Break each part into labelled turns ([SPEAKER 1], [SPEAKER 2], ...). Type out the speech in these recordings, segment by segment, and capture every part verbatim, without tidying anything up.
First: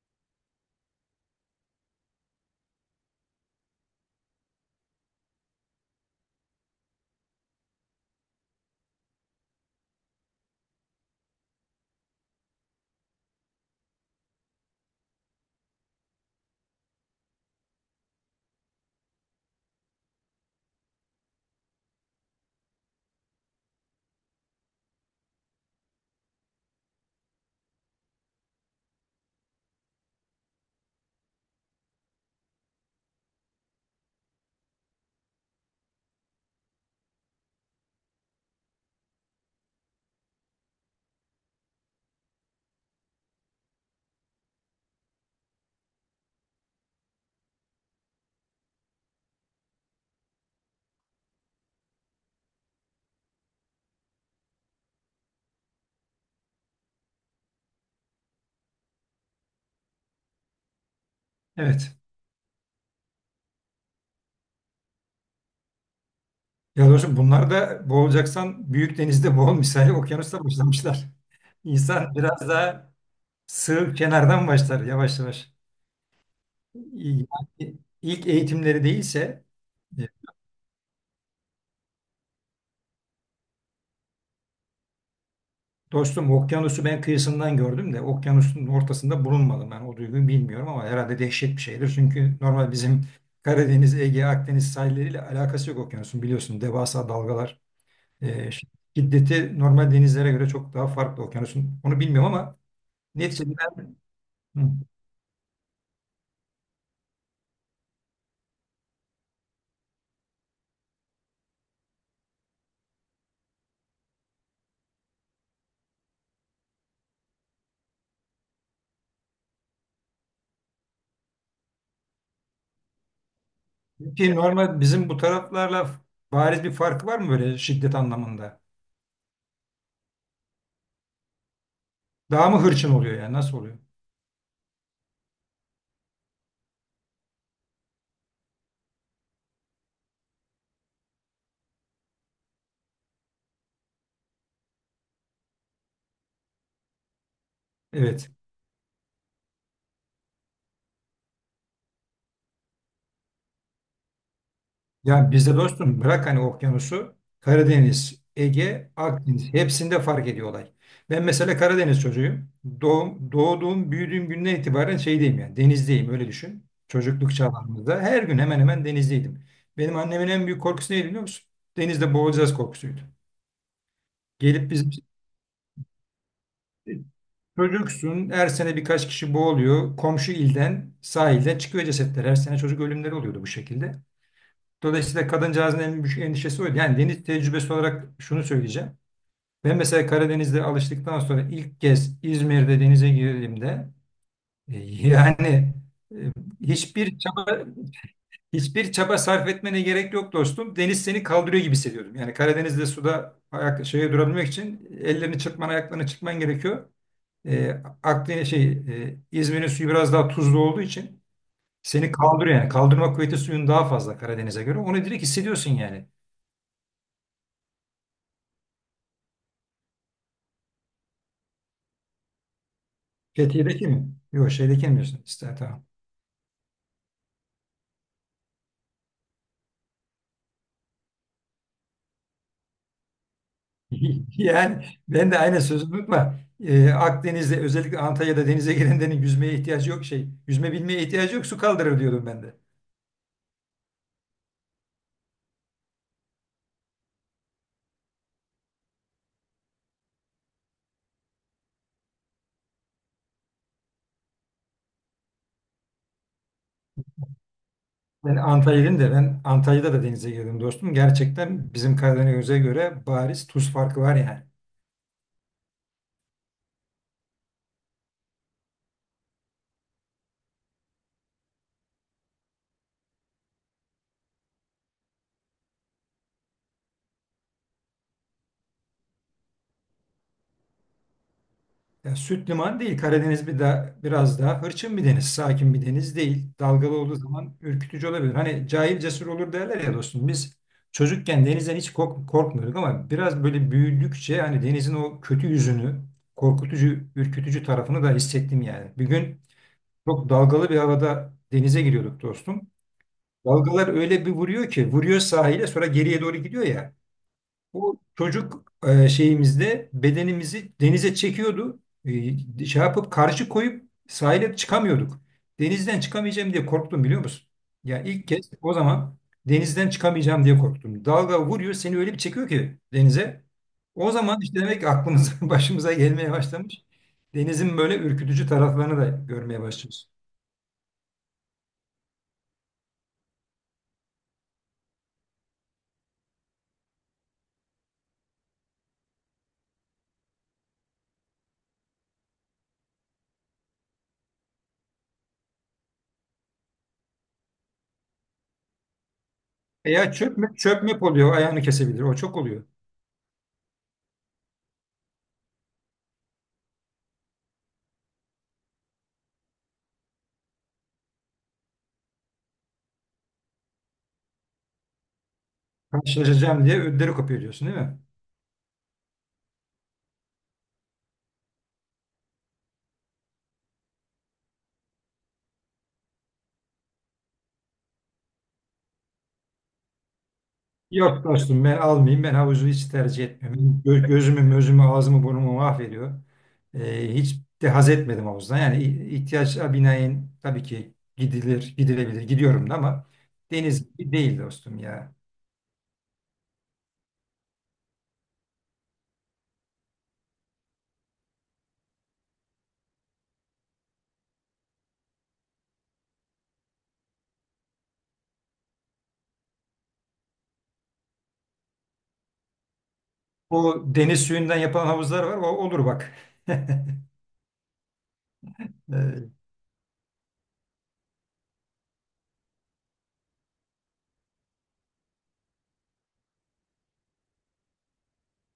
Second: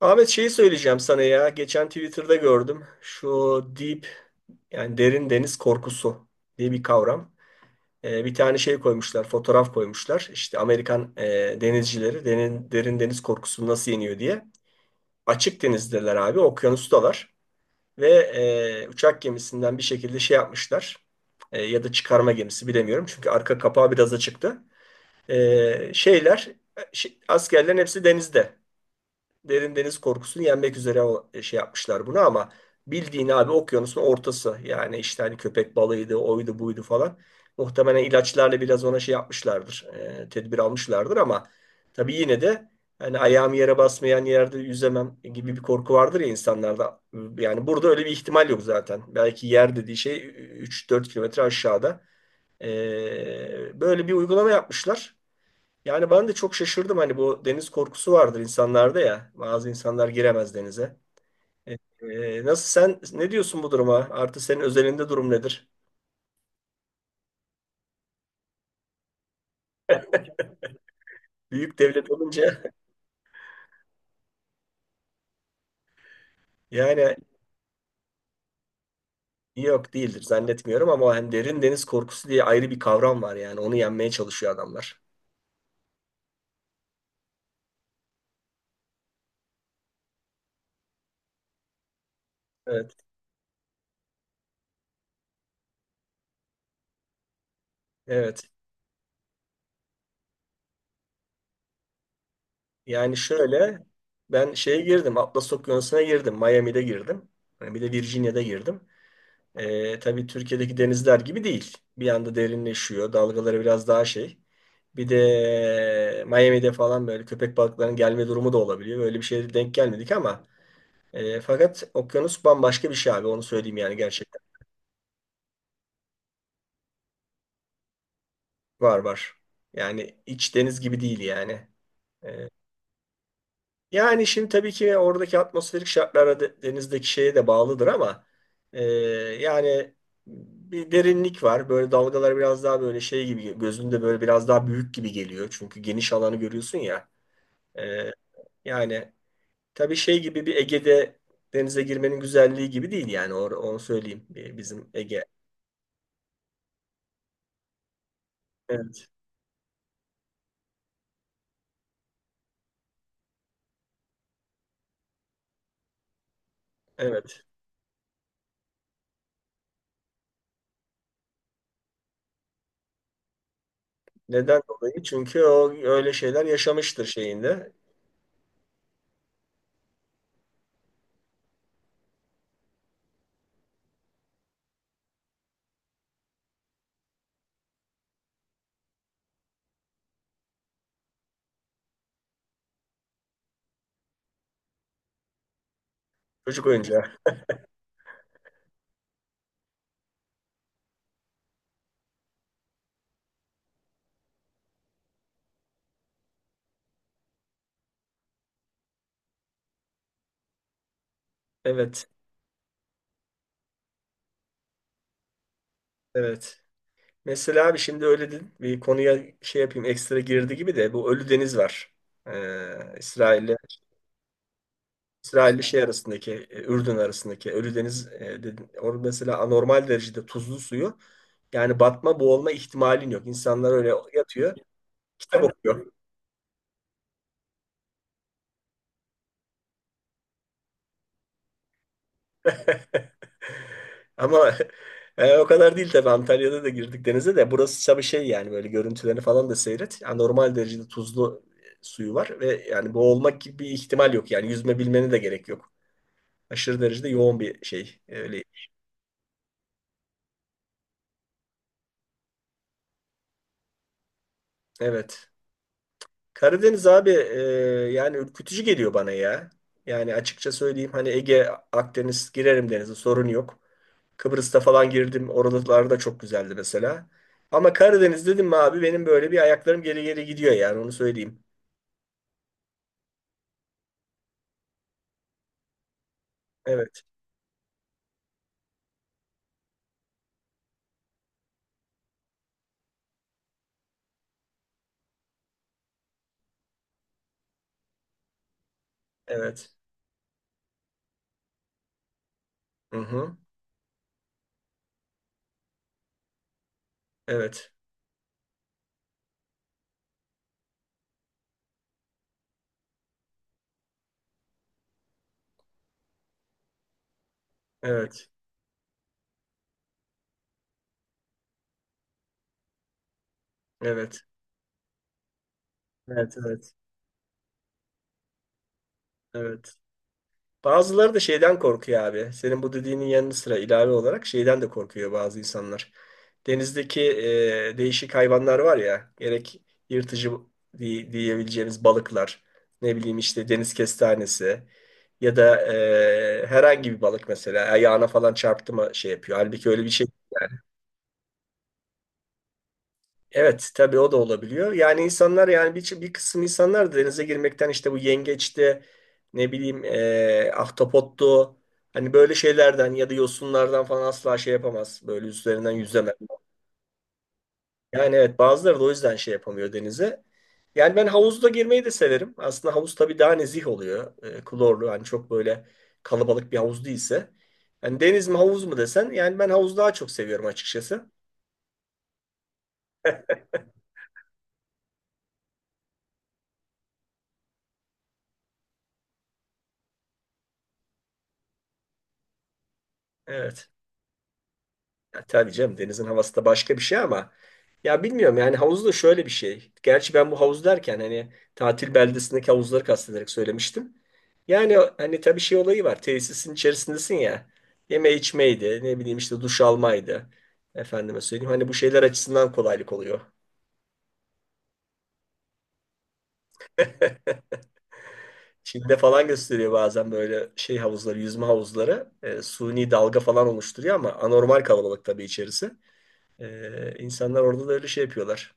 [SPEAKER 1] Ahmet şeyi söyleyeceğim sana ya. Geçen Twitter'da gördüm. Şu deep yani derin deniz korkusu diye bir kavram. Ee, bir tane şey koymuşlar, fotoğraf koymuşlar. İşte Amerikan e, denizcileri derin, derin deniz korkusunu nasıl yeniyor diye. Açık denizdeler abi, okyanustalar. Ve e, uçak gemisinden bir şekilde şey yapmışlar. E, ya da çıkarma gemisi bilemiyorum. Çünkü arka kapağı biraz açıktı. E, şeyler, e, şey- askerlerin hepsi denizde derin deniz korkusunu yenmek üzere o e, şey yapmışlar bunu. Ama bildiğin abi okyanusun ortası yani işte hani köpek balığıydı oydu buydu falan muhtemelen ilaçlarla biraz ona şey yapmışlardır, e, tedbir almışlardır ama tabii yine de hani ayağım yere basmayan yerde yüzemem gibi bir korku vardır ya insanlarda. Yani burada öyle bir ihtimal yok zaten, belki yer dediği şey 3-4 kilometre aşağıda. E, böyle bir uygulama yapmışlar. Yani ben de çok şaşırdım, hani bu deniz korkusu vardır insanlarda ya. Bazı insanlar giremez denize. E,
[SPEAKER 2] Evet.
[SPEAKER 1] e, nasıl, sen ne diyorsun bu duruma? Artı senin özelinde durum nedir?
[SPEAKER 2] Ya dostum bunlar da boğulacaksan büyük denizde boğul misali okyanusta başlamışlar.
[SPEAKER 1] Büyük devlet
[SPEAKER 2] İnsan biraz
[SPEAKER 1] olunca
[SPEAKER 2] daha sığ kenardan başlar yavaş yavaş.
[SPEAKER 1] yani
[SPEAKER 2] Yani ilk eğitimleri değilse
[SPEAKER 1] yok
[SPEAKER 2] e,
[SPEAKER 1] değildir, zannetmiyorum ama hani derin deniz korkusu diye ayrı bir kavram var, yani onu yenmeye çalışıyor adamlar.
[SPEAKER 2] dostum okyanusu ben kıyısından gördüm de okyanusun ortasında bulunmadım, ben o duyguyu bilmiyorum ama herhalde dehşet bir şeydir. Çünkü normal
[SPEAKER 1] Evet,
[SPEAKER 2] bizim Karadeniz, Ege, Akdeniz sahilleriyle alakası yok okyanusun, biliyorsun devasa dalgalar,
[SPEAKER 1] evet.
[SPEAKER 2] e, şiddeti normal denizlere göre çok daha farklı okyanusun, onu bilmiyorum ama
[SPEAKER 1] Yani
[SPEAKER 2] neticede.
[SPEAKER 1] şöyle, ben
[SPEAKER 2] Hı.
[SPEAKER 1] şeye girdim Atlas Okyanusu'na girdim, Miami'de girdim. Hani bir de Virginia'da girdim. Ee, tabii Türkiye'deki denizler gibi değil. Bir anda derinleşiyor. Dalgaları biraz daha şey. Bir de Miami'de falan böyle köpek balıklarının gelme durumu da olabiliyor. Böyle bir şeye denk gelmedik ama e, fakat okyanus bambaşka bir şey abi. Onu söyleyeyim, yani
[SPEAKER 2] Peki
[SPEAKER 1] gerçekten.
[SPEAKER 2] normal bizim bu taraflarla bariz bir farkı var mı böyle şiddet anlamında?
[SPEAKER 1] Var var. Yani iç deniz gibi değil yani. E,
[SPEAKER 2] Daha mı hırçın oluyor, yani nasıl oluyor?
[SPEAKER 1] Yani şimdi tabii ki oradaki atmosferik şartlara, de- denizdeki şeye de bağlıdır ama e, yani bir derinlik var. Böyle dalgalar biraz daha böyle şey gibi, gözünde böyle biraz daha büyük gibi geliyor. Çünkü geniş alanı görüyorsun ya. E,
[SPEAKER 2] Evet.
[SPEAKER 1] yani tabii şey gibi, bir Ege'de denize girmenin güzelliği gibi değil yani, or- onu söyleyeyim, e, bizim Ege.
[SPEAKER 2] Ya bizde dostum bırak hani okyanusu, Karadeniz, Ege,
[SPEAKER 1] Evet,
[SPEAKER 2] Akdeniz hepsinde fark ediyor olay. Ben mesela Karadeniz çocuğuyum. Doğum, doğduğum, büyüdüğüm günden itibaren şeydeyim, yani denizdeyim, öyle düşün. Çocukluk
[SPEAKER 1] evet.
[SPEAKER 2] çağlarımızda her gün hemen hemen denizdeydim. Benim annemin en büyük korkusu neydi biliyor musun? Denizde boğulacağız korkusuydu.
[SPEAKER 1] Neden
[SPEAKER 2] Gelip bizim
[SPEAKER 1] dolayı? Çünkü o öyle şeyler yaşamıştır şeyinde.
[SPEAKER 2] çocuksun, her sene birkaç kişi boğuluyor. Komşu ilden, sahilden çıkıyor cesetler. Her sene çocuk ölümleri oluyordu bu şekilde. Dolayısıyla kadıncağızın en büyük endişesi oydu. Yani deniz tecrübesi olarak şunu söyleyeceğim. Ben mesela Karadeniz'de alıştıktan sonra ilk kez İzmir'de denize girdiğimde e, yani e,
[SPEAKER 1] Çocuk oyuncağı.
[SPEAKER 2] hiçbir çaba hiçbir çaba sarf etmene gerek yok dostum. Deniz seni kaldırıyor gibi hissediyordum. Yani Karadeniz'de suda ayak şeye durabilmek için ellerini çırpman, ayaklarını çırpman gerekiyor. E, Akdeniz şey, e, İzmir'in suyu biraz daha tuzlu olduğu için
[SPEAKER 1] Evet,
[SPEAKER 2] seni kaldırıyor yani. Kaldırma kuvveti suyun daha fazla Karadeniz'e göre. Onu direkt hissediyorsun yani.
[SPEAKER 1] evet. Mesela abi şimdi öyle dedin. Bir konuya şey yapayım, ekstra girdi gibi de, bu Ölü Deniz var. Ee, İsrail'le
[SPEAKER 2] Fethiye'deki mi? Yok şeydeki mi diyorsun? İşte,
[SPEAKER 1] İsrail'le şey
[SPEAKER 2] tamam.
[SPEAKER 1] arasındaki, e, Ürdün arasındaki Ölü Deniz e, dedin. Orada mesela anormal derecede tuzlu suyu, yani batma boğulma ihtimalin yok. İnsanlar öyle yatıyor
[SPEAKER 2] Yani ben de
[SPEAKER 1] kitap
[SPEAKER 2] aynı sözü
[SPEAKER 1] okuyor.
[SPEAKER 2] unutma. E, Akdeniz'de özellikle Antalya'da denize girenlerin yüzmeye ihtiyacı yok şey. Yüzme bilmeye ihtiyacı yok, su kaldırır diyordum ben de.
[SPEAKER 1] Ama e, o kadar değil tabii, Antalya'da da girdik denize de, burası tabii şey yani, böyle görüntülerini falan da seyret. Anormal derecede tuzlu e, suyu var ve yani boğulmak gibi bir ihtimal yok, yani yüzme bilmene de gerek yok. Aşırı derecede yoğun bir şey.
[SPEAKER 2] Ben
[SPEAKER 1] Öyle.
[SPEAKER 2] Antalya'dayım da, ben Antalya'da da denize girdim dostum. Gerçekten bizim Karadeniz'e göre bariz tuz farkı var yani.
[SPEAKER 1] Evet. Karadeniz abi, e, yani ürkütücü geliyor bana ya. Yani açıkça söyleyeyim, hani Ege, Akdeniz girerim denize, sorun yok. Kıbrıs'ta falan girdim. Oralar da çok güzeldi mesela. Ama Karadeniz dedim mi abi, benim böyle bir ayaklarım geri geri gidiyor, yani onu söyleyeyim.
[SPEAKER 2] Ya süt liman değil. Karadeniz bir da biraz daha hırçın bir deniz. Sakin bir deniz değil. Dalgalı
[SPEAKER 1] Evet,
[SPEAKER 2] olduğu zaman ürkütücü olabilir. Hani cahil cesur olur derler ya dostum. Biz çocukken denizden hiç kork- korkmuyorduk ama biraz böyle büyüdükçe hani denizin o kötü yüzünü, korkutucu, ürkütücü tarafını da hissettim yani. Bir gün
[SPEAKER 1] evet.
[SPEAKER 2] çok dalgalı bir havada denize giriyorduk dostum.
[SPEAKER 1] Hı hı.
[SPEAKER 2] Dalgalar öyle bir vuruyor ki, vuruyor sahile sonra geriye doğru gidiyor ya.
[SPEAKER 1] Evet,
[SPEAKER 2] Bu çocuk e, şeyimizde bedenimizi denize çekiyordu. E, şey yapıp karşı koyup sahile çıkamıyorduk. Denizden çıkamayacağım diye korktum biliyor musun? Yani ilk
[SPEAKER 1] evet,
[SPEAKER 2] kez o zaman denizden çıkamayacağım diye korktum. Dalga vuruyor, seni öyle bir çekiyor ki denize. O
[SPEAKER 1] evet,
[SPEAKER 2] zaman işte demek ki aklımıza başımıza gelmeye
[SPEAKER 1] evet, evet, evet,
[SPEAKER 2] başlamış. Denizin böyle ürkütücü taraflarını da görmeye
[SPEAKER 1] evet.
[SPEAKER 2] başlıyoruz.
[SPEAKER 1] Bazıları da şeyden korkuyor abi. Senin bu dediğinin yanı sıra, ilave olarak şeyden de korkuyor bazı insanlar. Denizdeki e, değişik hayvanlar var ya, gerek yırtıcı diye- diyebileceğimiz balıklar, ne bileyim işte deniz kestanesi, ya da e, herhangi bir balık mesela ayağına falan çarptı mı şey yapıyor. Halbuki öyle bir şey.
[SPEAKER 2] Veya çökme, çökmek oluyor, ayağını kesebilir. O çok oluyor.
[SPEAKER 1] Evet tabii, o da olabiliyor. Yani insanlar, yani bir, bir kısım insanlar da denize girmekten, işte bu yengeçti, ne bileyim eee ahtapottu, hani böyle şeylerden ya da yosunlardan falan asla şey yapamaz. Böyle üzerinden yüzemez.
[SPEAKER 2] Karşılaşacağım diye ödleri kopuyor diyorsun değil mi?
[SPEAKER 1] Yani evet, bazıları da o yüzden şey yapamıyor denize. Yani ben havuzda girmeyi de severim. Aslında havuz tabii daha nezih oluyor. Eee, klorlu, hani çok böyle kalabalık bir havuz değilse. Yani deniz mi havuz mu desen, yani ben havuzu daha çok seviyorum açıkçası.
[SPEAKER 2] Yok dostum ben almayayım. Ben havuzu hiç tercih etmiyorum. gö- Gözümü, gözümü, ağzımı, burnumu mahvediyor. Ee, hiç de haz etmedim havuzdan. Yani i- ihtiyaca binaen tabii ki gidilir, gidilebilir. Gidiyorum da ama
[SPEAKER 1] Evet.
[SPEAKER 2] deniz gibi değil dostum ya.
[SPEAKER 1] Ya tabii canım, denizin havası da başka bir şey ama ya bilmiyorum, yani havuz da şöyle bir şey. Gerçi ben bu havuz derken hani tatil beldesindeki havuzları kastederek söylemiştim. Yani hani tabii şey olayı var. Tesisin içerisindesin ya. Yeme içmeydi, ne bileyim işte duş almaydı. Efendime söyleyeyim, hani bu şeyler açısından kolaylık oluyor.
[SPEAKER 2] O deniz suyundan yapılan havuzlar var. O olur bak.
[SPEAKER 1] Çin'de falan
[SPEAKER 2] Ee,
[SPEAKER 1] gösteriyor bazen böyle şey havuzları, yüzme havuzları. E, suni dalga falan oluşturuyor ama anormal kalabalık tabii içerisi. E, insanlar orada da öyle şey yapıyorlar.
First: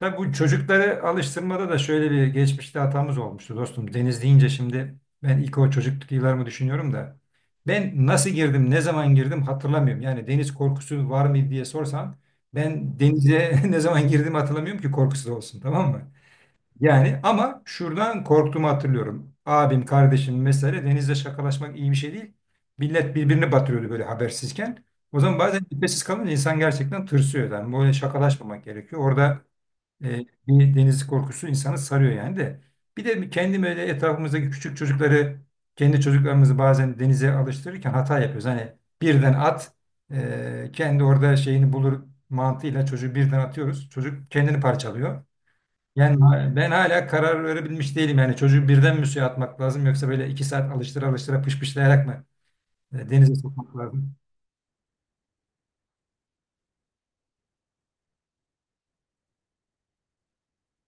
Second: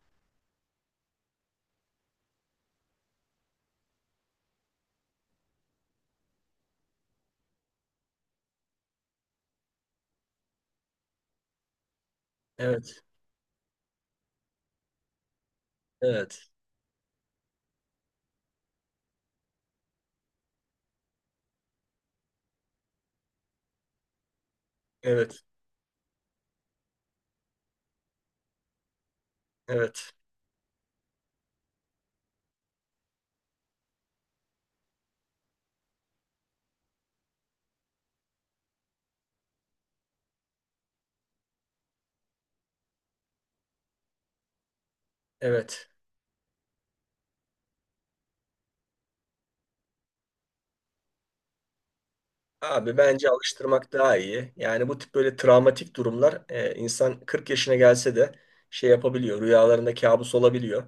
[SPEAKER 2] Tabii bu çocukları alıştırmada da şöyle bir geçmişte hatamız olmuştu dostum. Deniz deyince şimdi ben ilk o çocukluk yıllarımı düşünüyorum da ben nasıl girdim, ne zaman girdim hatırlamıyorum. Yani deniz korkusu var mıydı diye sorsan ben
[SPEAKER 1] Evet,
[SPEAKER 2] denize ne zaman girdiğimi hatırlamıyorum ki korkusuz olsun, tamam mı?
[SPEAKER 1] evet.
[SPEAKER 2] Yani ama şuradan korktuğumu hatırlıyorum. Abim, kardeşim mesela, denizde şakalaşmak iyi bir şey değil. Millet birbirini batırıyordu böyle habersizken. O zaman
[SPEAKER 1] Evet,
[SPEAKER 2] bazen nefessiz kalınca insan gerçekten tırsıyor. Yani böyle şakalaşmamak gerekiyor. Orada
[SPEAKER 1] evet,
[SPEAKER 2] e, bir deniz korkusu insanı sarıyor yani de. Bir de kendim öyle, etrafımızdaki küçük çocukları, kendi çocuklarımızı bazen denize alıştırırken hata yapıyoruz. Hani birden at, e, kendi orada şeyini bulur mantığıyla çocuğu birden atıyoruz. Çocuk kendini parçalıyor.
[SPEAKER 1] evet.
[SPEAKER 2] Yani ben hala karar verebilmiş değilim. Yani çocuğu birden mi suya atmak lazım, yoksa böyle iki saat alıştıra alıştıra pışpışlayarak mı
[SPEAKER 1] Abi
[SPEAKER 2] e,
[SPEAKER 1] bence
[SPEAKER 2] denize sokmak
[SPEAKER 1] alıştırmak
[SPEAKER 2] lazım?
[SPEAKER 1] daha iyi. Yani bu tip böyle travmatik durumlar e, insan kırk yaşına gelse de şey yapabiliyor. Rüyalarında kabus olabiliyor.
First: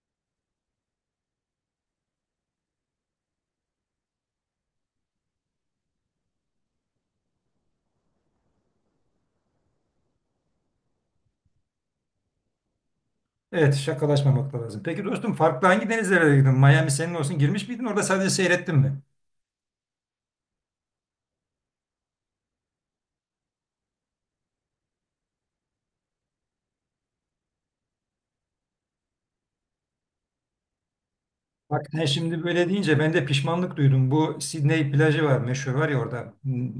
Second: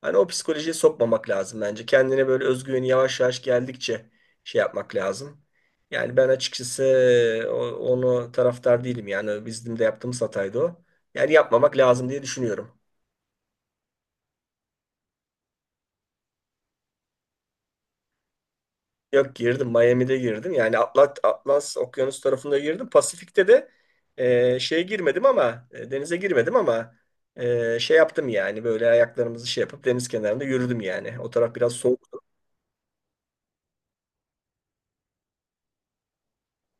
[SPEAKER 1] Hani o psikolojiye sokmamak lazım bence. Kendine böyle özgüveni yavaş yavaş geldikçe şey yapmak lazım. Yani ben açıkçası e, o- onu taraftar değilim. Yani bizim de yaptığımız hataydı o. Yani yapmamak lazım diye düşünüyorum.
[SPEAKER 2] Evet, şakalaşmamak da lazım. Peki dostum, farklı hangi denizlere gittin? Miami senin olsun, girmiş miydin? Orada sadece seyrettin mi?
[SPEAKER 1] Yok girdim. Miami'de girdim. Yani Atlat, Atlas Okyanus tarafında girdim. Pasifik'te de e, şeye girmedim ama e, denize girmedim ama e, şey yaptım, yani böyle ayaklarımızı şey yapıp deniz kenarında yürüdüm yani. O taraf biraz
[SPEAKER 2] Bak sen
[SPEAKER 1] soğuktu.
[SPEAKER 2] şimdi böyle deyince ben de pişmanlık duydum. Bu Sydney plajı var meşhur, var ya orada. Hmm,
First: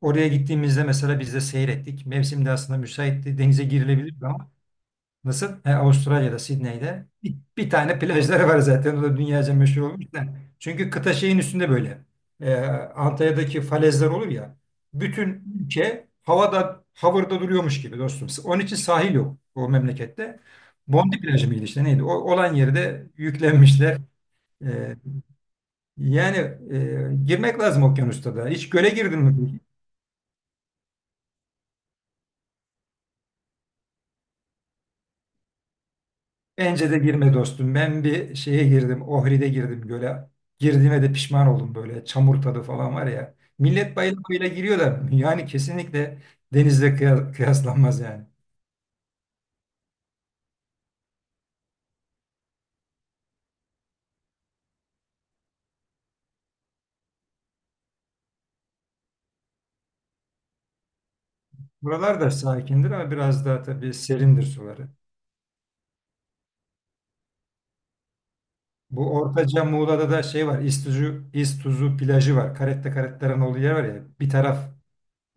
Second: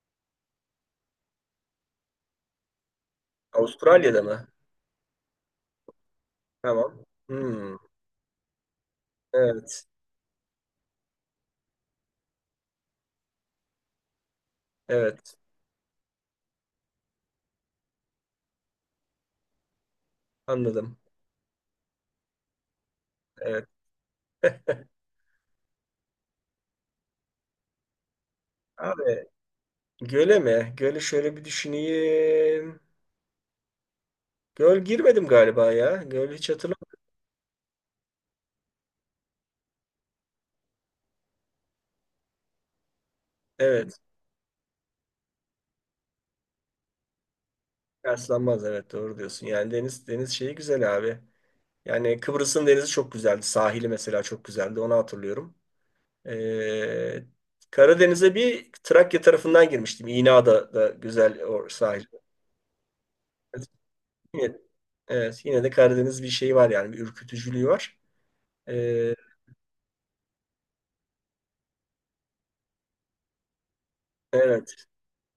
[SPEAKER 2] oraya gittiğimizde mesela biz de seyrettik. Mevsim de aslında müsaitti. Denize
[SPEAKER 1] Avustralya'da
[SPEAKER 2] girilebilirdi
[SPEAKER 1] mı?
[SPEAKER 2] ama nasıl? He, Avustralya'da,
[SPEAKER 1] Tamam.
[SPEAKER 2] Sydney'de bir, bir
[SPEAKER 1] Hmm,
[SPEAKER 2] tane plajları var zaten. O da dünyaca meşhur
[SPEAKER 1] evet.
[SPEAKER 2] olmuş da. Çünkü kıta şeyin üstünde böyle. Ee, Antalya'daki falezler olur ya.
[SPEAKER 1] Evet.
[SPEAKER 2] Bütün ülke havada, havırda duruyormuş gibi dostum. Onun için sahil yok o memlekette.
[SPEAKER 1] Anladım.
[SPEAKER 2] Bondi plajı mıydı işte neydi? O, olan yeri de
[SPEAKER 1] Evet.
[SPEAKER 2] yüklenmişler. E, yani e, girmek lazım okyanusta da. Hiç göle girdin
[SPEAKER 1] Abi,
[SPEAKER 2] mi?
[SPEAKER 1] göle mi? Göle şöyle bir düşüneyim. Göl girmedim galiba ya. Göl hiç
[SPEAKER 2] Bence de
[SPEAKER 1] hatırlamıyorum.
[SPEAKER 2] girme dostum. Ben bir şeye girdim. Ohri'de girdim göle. Girdiğime de pişman oldum böyle. Çamur tadı falan var ya. Millet
[SPEAKER 1] Evet.
[SPEAKER 2] bayıla giriyor da yani kesinlikle denizle kıya- kıyaslanmaz yani.
[SPEAKER 1] Yaslanmaz, evet doğru diyorsun. Yani deniz deniz şeyi güzel abi. Yani Kıbrıs'ın denizi çok güzeldi. Sahili mesela çok güzeldi. Onu hatırlıyorum. Ee, Karadeniz'e bir Trakya tarafından girmiştim. İna'da da güzel o sahil.
[SPEAKER 2] Buralar da sakindir ama biraz daha tabii serindir
[SPEAKER 1] Yine-
[SPEAKER 2] suları.
[SPEAKER 1] Evet, yine de Karadeniz bir şeyi var, yani bir ürkütücülüğü var.
[SPEAKER 2] Bu
[SPEAKER 1] Ee,
[SPEAKER 2] Ortaca Muğla'da da şey var. İztuzu, İztuzu plajı var. Caretta Caretta'nın olduğu yer var ya. Bir taraf,
[SPEAKER 1] evet,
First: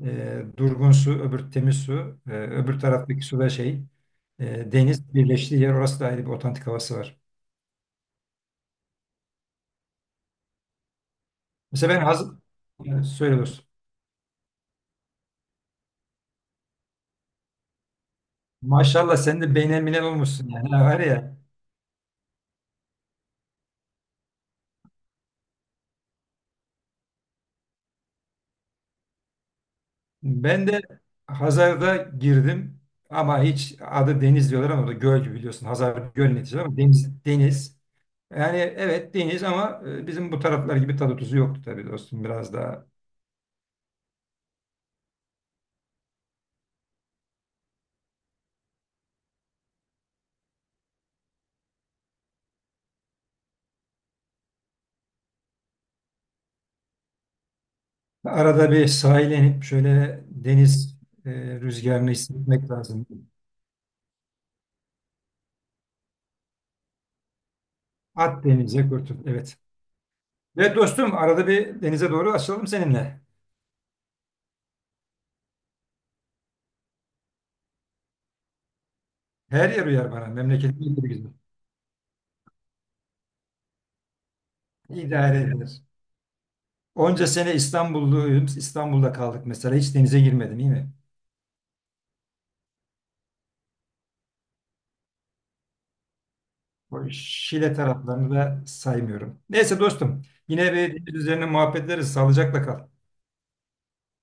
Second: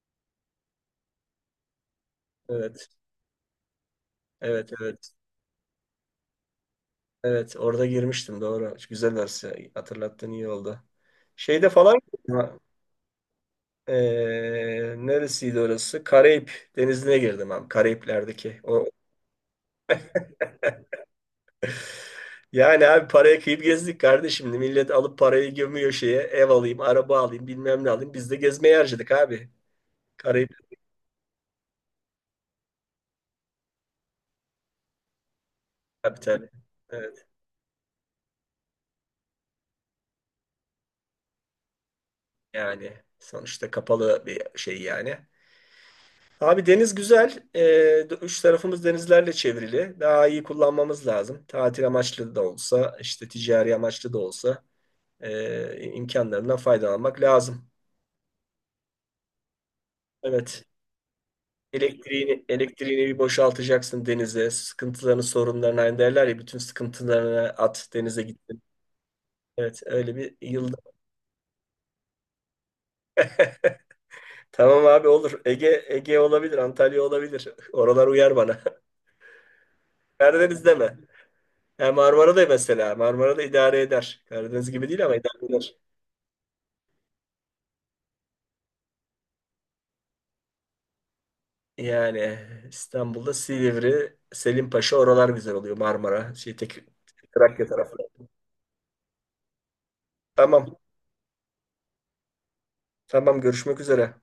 [SPEAKER 2] E, durgun su, öbür temiz su. E, öbür
[SPEAKER 1] evet,
[SPEAKER 2] taraftaki su ve şey,
[SPEAKER 1] evet,
[SPEAKER 2] e,
[SPEAKER 1] evet,
[SPEAKER 2] deniz birleştiği yer. Orası da ayrı bir otantik havası var.
[SPEAKER 1] evet. Orada girmiştim, doğru. Güzel orası. Hatırlattığın iyi oldu. Şeyde
[SPEAKER 2] Mesela ben
[SPEAKER 1] falan,
[SPEAKER 2] hazır, yani söyle dostum.
[SPEAKER 1] ee, neresiydi orası? Karayip Denizi'ne girdim abi. Karayipler'deki. O-
[SPEAKER 2] Maşallah sen de beynel minel olmuşsun yani. Ha, var ya
[SPEAKER 1] Yani abi paraya kıyıp gezdik kardeşim. Millet alıp parayı gömüyor şeye. Ev alayım, araba alayım, bilmem ne alayım. Biz de gezmeye harcadık abi. Karayip
[SPEAKER 2] ben de Hazar'da girdim ama hiç adı deniz diyorlar ama o da göl gibi biliyorsun. Hazar göl
[SPEAKER 1] kapitali.
[SPEAKER 2] neticede ama deniz,
[SPEAKER 1] Evet,
[SPEAKER 2] deniz. Yani evet deniz ama e, bizim bu taraflar gibi tadı tuzu yoktu tabii dostum. Biraz daha.
[SPEAKER 1] yani sonuçta kapalı bir şey yani. Abi deniz güzel. Ee, üç tarafımız denizlerle çevrili. Daha iyi kullanmamız lazım. Tatil amaçlı da olsa, işte ticari amaçlı da olsa ee, imkanlarından faydalanmak lazım.
[SPEAKER 2] Arada bir sahile inip şöyle
[SPEAKER 1] Evet.
[SPEAKER 2] deniz e, rüzgarını
[SPEAKER 1] Elektriğini,
[SPEAKER 2] hissetmek lazım.
[SPEAKER 1] elektriğini bir boşaltacaksın denize. Sıkıntılarını, sorunlarını, aynı derler ya, bütün sıkıntılarını at denize
[SPEAKER 2] At
[SPEAKER 1] gittin.
[SPEAKER 2] denize kurtul. Evet.
[SPEAKER 1] Evet, öyle bir
[SPEAKER 2] Evet
[SPEAKER 1] yılda.
[SPEAKER 2] dostum, arada bir denize doğru açılalım seninle.
[SPEAKER 1] Tamam abi, olur. Ege Ege olabilir, Antalya olabilir. Oralar uyar bana.
[SPEAKER 2] Her yer uyar bana.
[SPEAKER 1] Karadeniz
[SPEAKER 2] Memleketim
[SPEAKER 1] deme.
[SPEAKER 2] gibi güzel.
[SPEAKER 1] Ya Marmara da mesela. Marmara da idare eder. Karadeniz gibi değil ama
[SPEAKER 2] İdare
[SPEAKER 1] idare eder.
[SPEAKER 2] edilir. Onca sene İstanbulluyum. İstanbul'da kaldık mesela. Hiç denize girmedim iyi mi?
[SPEAKER 1] Yani İstanbul'da Silivri, Selimpaşa oralar güzel oluyor. Marmara, şey tek
[SPEAKER 2] O
[SPEAKER 1] Trakya
[SPEAKER 2] Şile
[SPEAKER 1] tarafı.
[SPEAKER 2] taraflarını da saymıyorum. Neyse dostum. Yine
[SPEAKER 1] Tamam.
[SPEAKER 2] bir deniz üzerine muhabbet ederiz. Sağlıcakla kal.
[SPEAKER 1] Tamam, görüşmek üzere.